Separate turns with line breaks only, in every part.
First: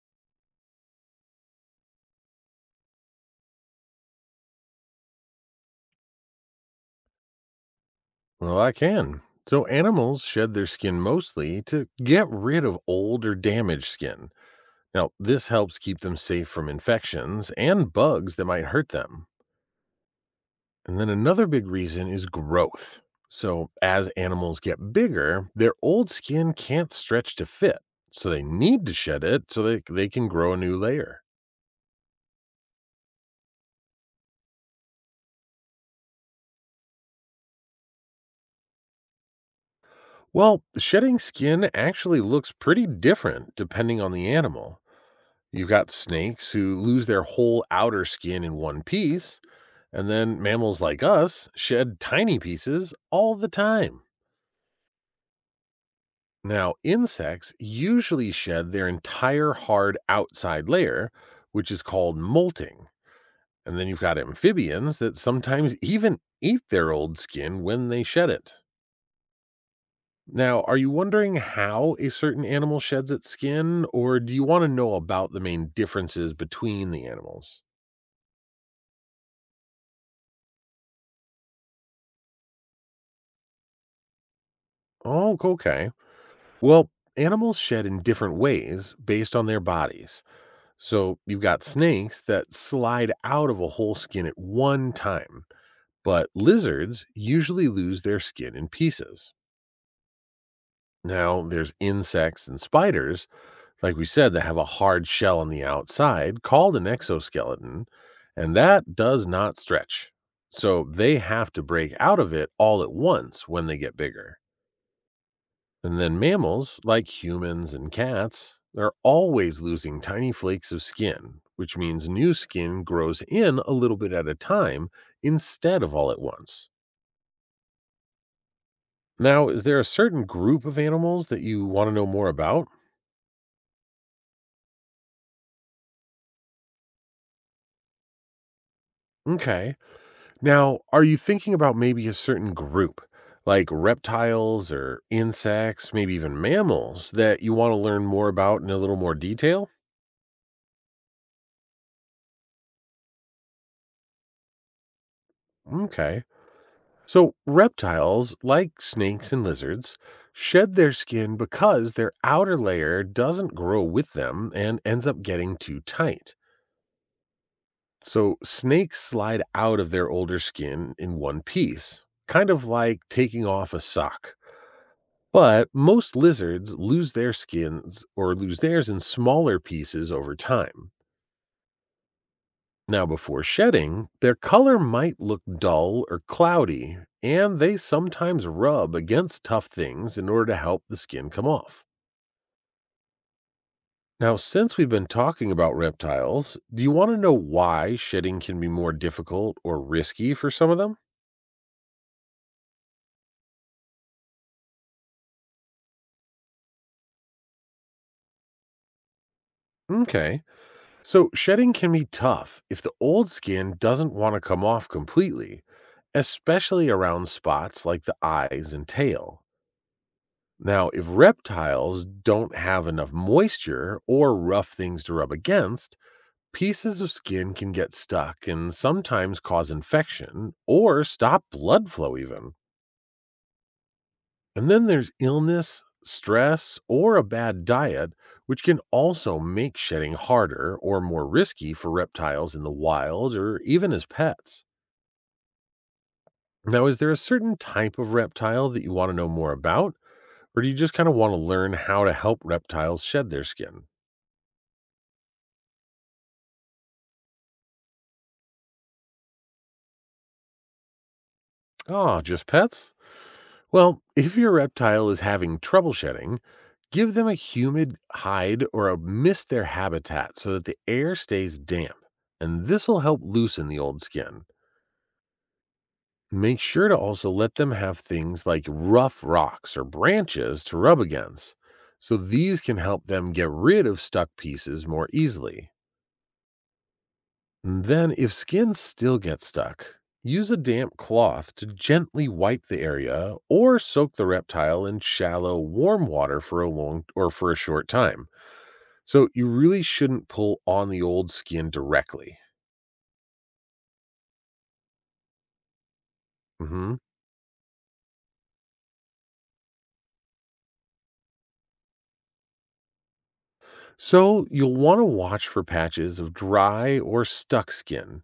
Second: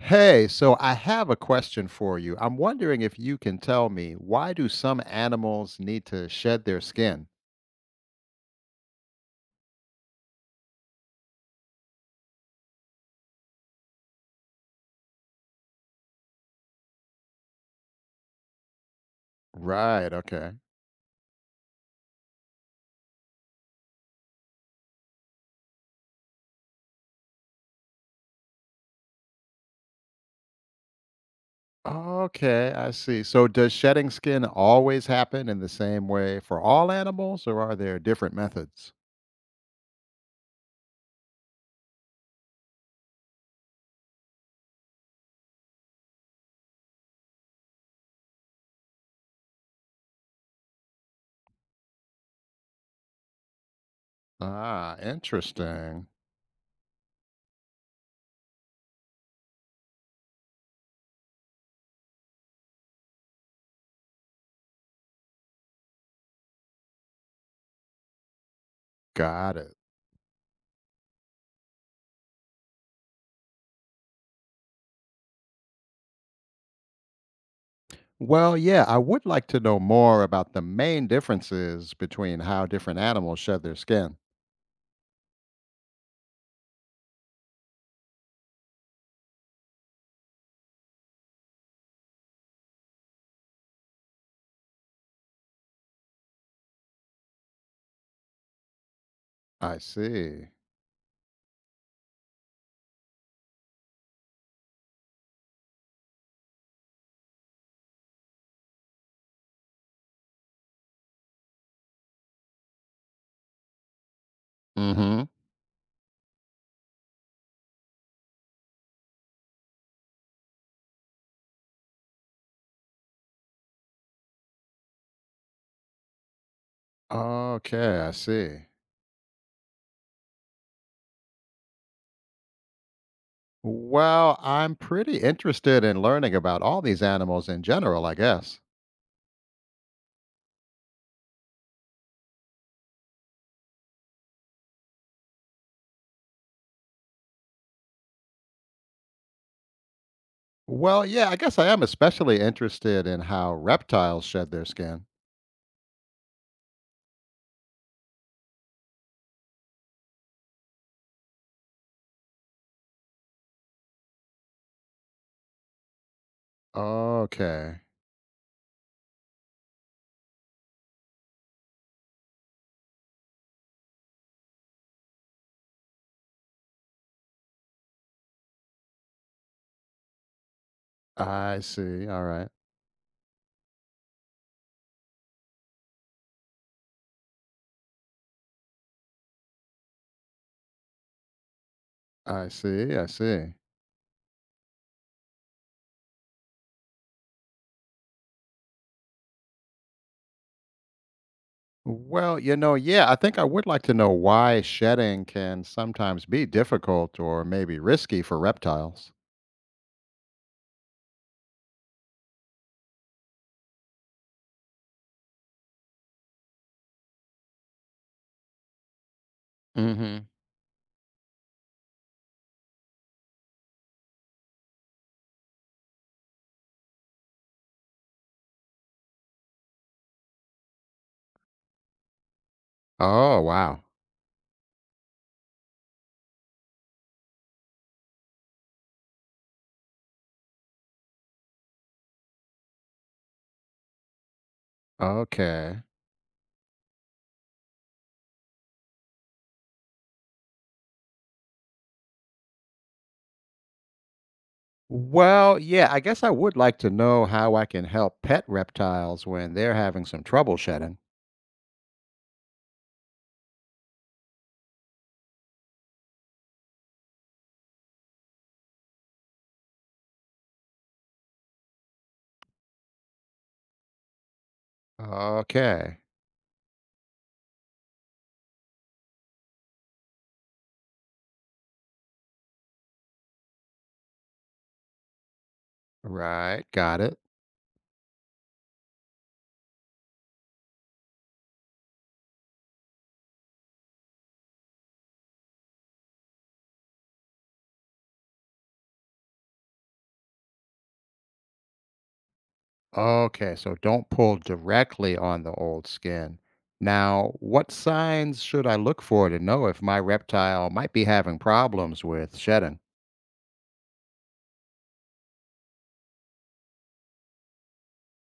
Hey, so I have a question for you. I'm wondering if you can tell me why do some animals need to shed their skin?
Well, I can. So, animals shed their skin mostly to get rid of old or damaged skin. Now, this helps keep them safe from infections and bugs that might hurt them.
Right, okay.
And then another big reason is growth. So, as animals get bigger, their old skin can't stretch to fit. So, they need to shed it so that they can grow a new layer.
Okay, I see. So does shedding skin always happen in the same way for all animals, or are there different methods?
Well, shedding skin actually looks pretty different depending on the animal. You've got snakes who lose their whole outer skin in one piece, and then mammals like us shed tiny pieces all the time.
Ah, interesting.
Now, insects usually shed their entire hard outside layer, which is called molting. And then you've got amphibians that sometimes even eat their old skin when they shed it.
Got it.
Now, are you wondering how a certain animal sheds its skin, or do you want to know about the main differences between the animals?
Well, yeah, I would like to know more about the main differences between how different animals shed their skin.
Oh, okay. Well, animals shed in different ways based on their bodies. So you've got snakes that slide out of a whole skin at one time, but lizards usually lose their skin in pieces.
I see.
Now, there's insects and spiders, like we said, that have a hard shell on the outside called an exoskeleton, and that does not stretch. So they have to break out of it all at once when they get bigger.
Mhm.
And then mammals, like humans and cats, they're always losing tiny flakes of skin, which means new skin grows in a little bit at a time instead of all at once.
Okay, I see.
Now, is there a certain group of animals that you want to know more about?
Well, I'm pretty interested in learning about all these animals in general, I guess.
Okay. Now, are you thinking about maybe a certain group, like reptiles or insects, maybe even mammals, that you want to learn more about in a little more detail?
Well, yeah, I guess I am especially interested in how reptiles shed their skin.
Okay. So, reptiles, like snakes and lizards, shed their skin because their outer layer doesn't grow with them and ends up getting too tight.
Okay.
So, snakes slide out of their older skin in one piece, kind of like taking off a sock. But most lizards lose their skins or lose theirs in smaller pieces over time.
I see. All right.
Now, before shedding, their color might look dull or cloudy, and they sometimes rub against tough things in order to help the skin come off.
I see. I see.
Now, since we've been talking about reptiles, do you want to know why shedding can be more difficult or risky for some of them?
Well, you know, yeah, I think I would like to know why shedding can sometimes be difficult or maybe risky for reptiles.
Okay. So, shedding can be tough if the old skin doesn't want to come off completely, especially around spots like the eyes and tail.
Mm hmm.
Now, if reptiles don't have enough moisture or rough things to rub against, pieces of skin can get stuck and sometimes cause infection or stop blood flow, even.
Oh, wow.
And then there's illness, stress, or a bad diet, which can also make shedding harder or more risky for reptiles in the wild or even as pets.
Okay.
Now, is there a certain type of reptile that you want to know more about? Or do you just kind of want to learn how to help reptiles shed their skin?
Well, yeah, I guess I would like to know how I can help pet reptiles when they're having some trouble shedding.
Ah, just pets? Well, if your reptile is having trouble shedding, give them a humid hide or a mist their habitat so that the air stays damp, and this will help loosen the old skin.
Okay,
Make sure to also let them have things like rough rocks or branches to rub against, so these can help them get rid of stuck pieces more easily.
right, got it.
And then, if skin still gets stuck, use a damp cloth to gently wipe the area or soak the reptile in shallow, warm water for a long or for a short time. So, you really shouldn't pull on the old skin directly.
Okay, so don't pull directly on the old skin.
Mhm.
Now, what signs should I look for to know if my reptile might be having problems with shedding?
So, you'll want to watch for patches of dry or stuck skin,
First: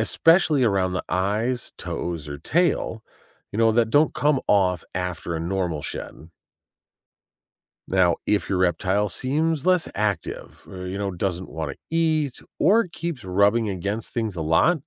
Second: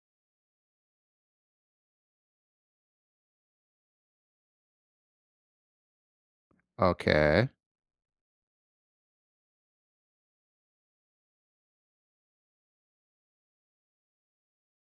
especially around the eyes, toes, or tail, that don't come off after a normal shed.
Okay,
Now, if your reptile seems less active, or, doesn't want to eat, or keeps rubbing against things a lot,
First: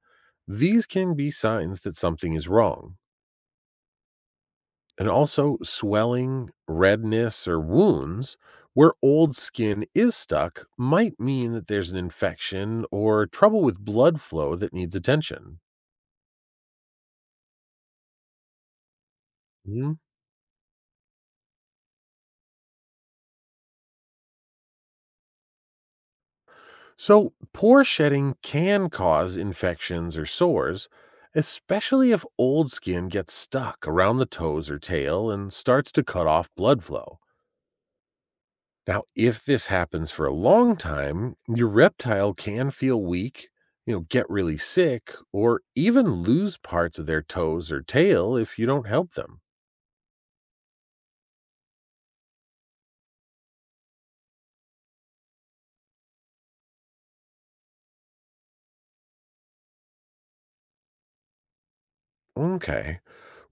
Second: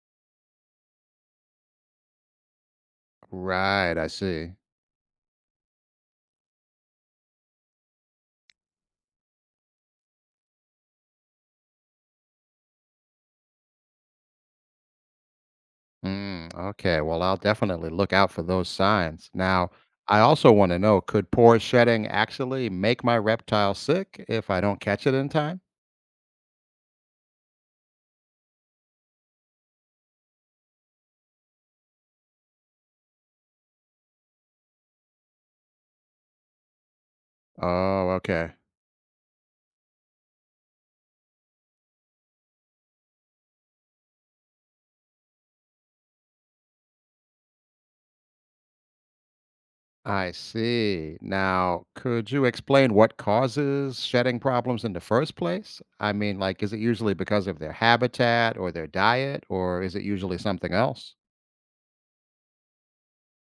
these can be signs that something is wrong.
right, I see.
And also, swelling, redness, or wounds where old skin is stuck might mean that there's an infection or trouble with blood flow that needs attention.
Mm, okay. Well, I'll definitely look out for those signs. Now,
Hmm.
I also want to know, could poor shedding actually make my reptile sick if I don't catch it in time?
So, pore shedding can cause infections or sores, especially if old skin gets stuck around the toes or tail and starts to cut off blood flow.
Oh, okay.
Now, if this happens for a long time, your reptile can feel weak, get really sick, or even lose parts of their toes or tail if you don't help them.
I see. Now, could you explain what causes shedding problems in the first place? I mean, like, is it usually because of their habitat or their diet, or is it usually something else?
Okay.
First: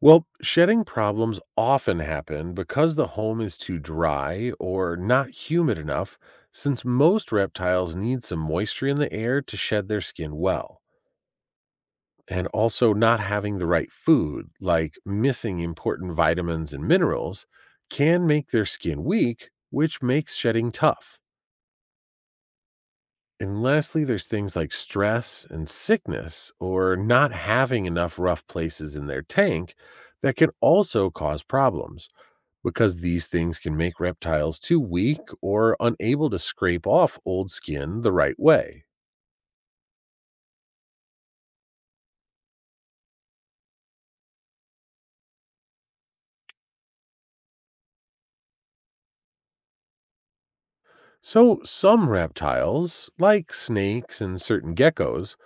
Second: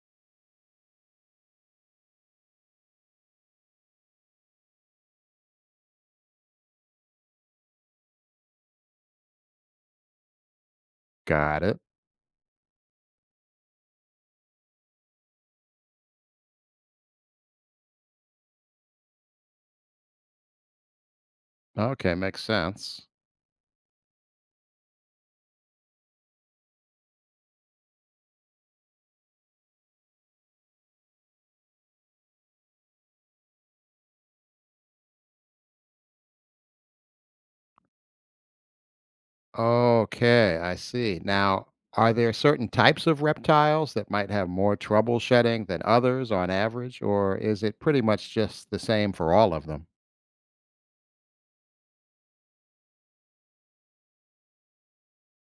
Well, shedding problems often happen because the home is too dry or not humid enough, since most reptiles need some moisture in the air to shed their skin well.
Got it.
And also, not having the right food, like missing important vitamins and minerals, can make their skin weak, which makes shedding tough.
Okay, makes sense.
And lastly, there's things like stress and sickness, or not having enough rough places in their tank that can also cause problems, because these things can make reptiles too weak or unable to scrape off old skin the right way.
Okay, I see. Now, are there certain types of reptiles that might have more trouble shedding than others on average, or is it pretty much just the same for all of them?
So, some reptiles, like snakes and certain geckos,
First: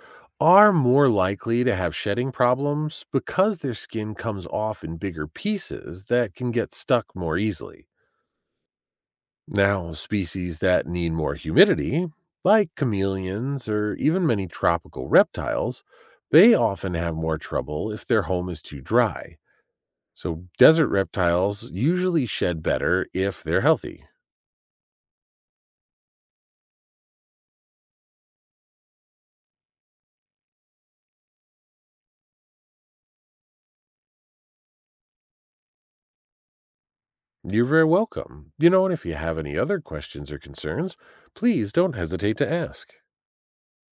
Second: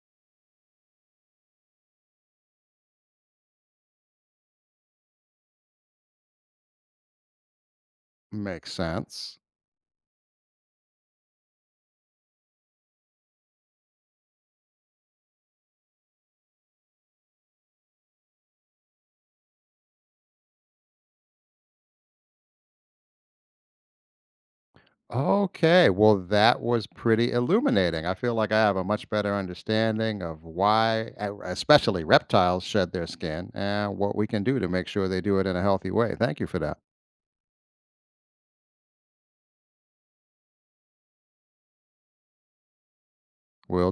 are more likely to have shedding problems because their skin comes off in bigger pieces that can get stuck more easily.
Makes sense.
Now, species that need more humidity, like chameleons or even many tropical reptiles, they often have more trouble if their home is too dry. So, desert reptiles usually shed better if they're healthy.
Okay, well, that was pretty illuminating. I feel like I have a much better understanding of why, especially reptiles, shed their skin and what we can do to make sure they do it in a healthy way. Thank you for that.
You're very welcome. And if you have any other questions or concerns, please don't hesitate to ask.
Will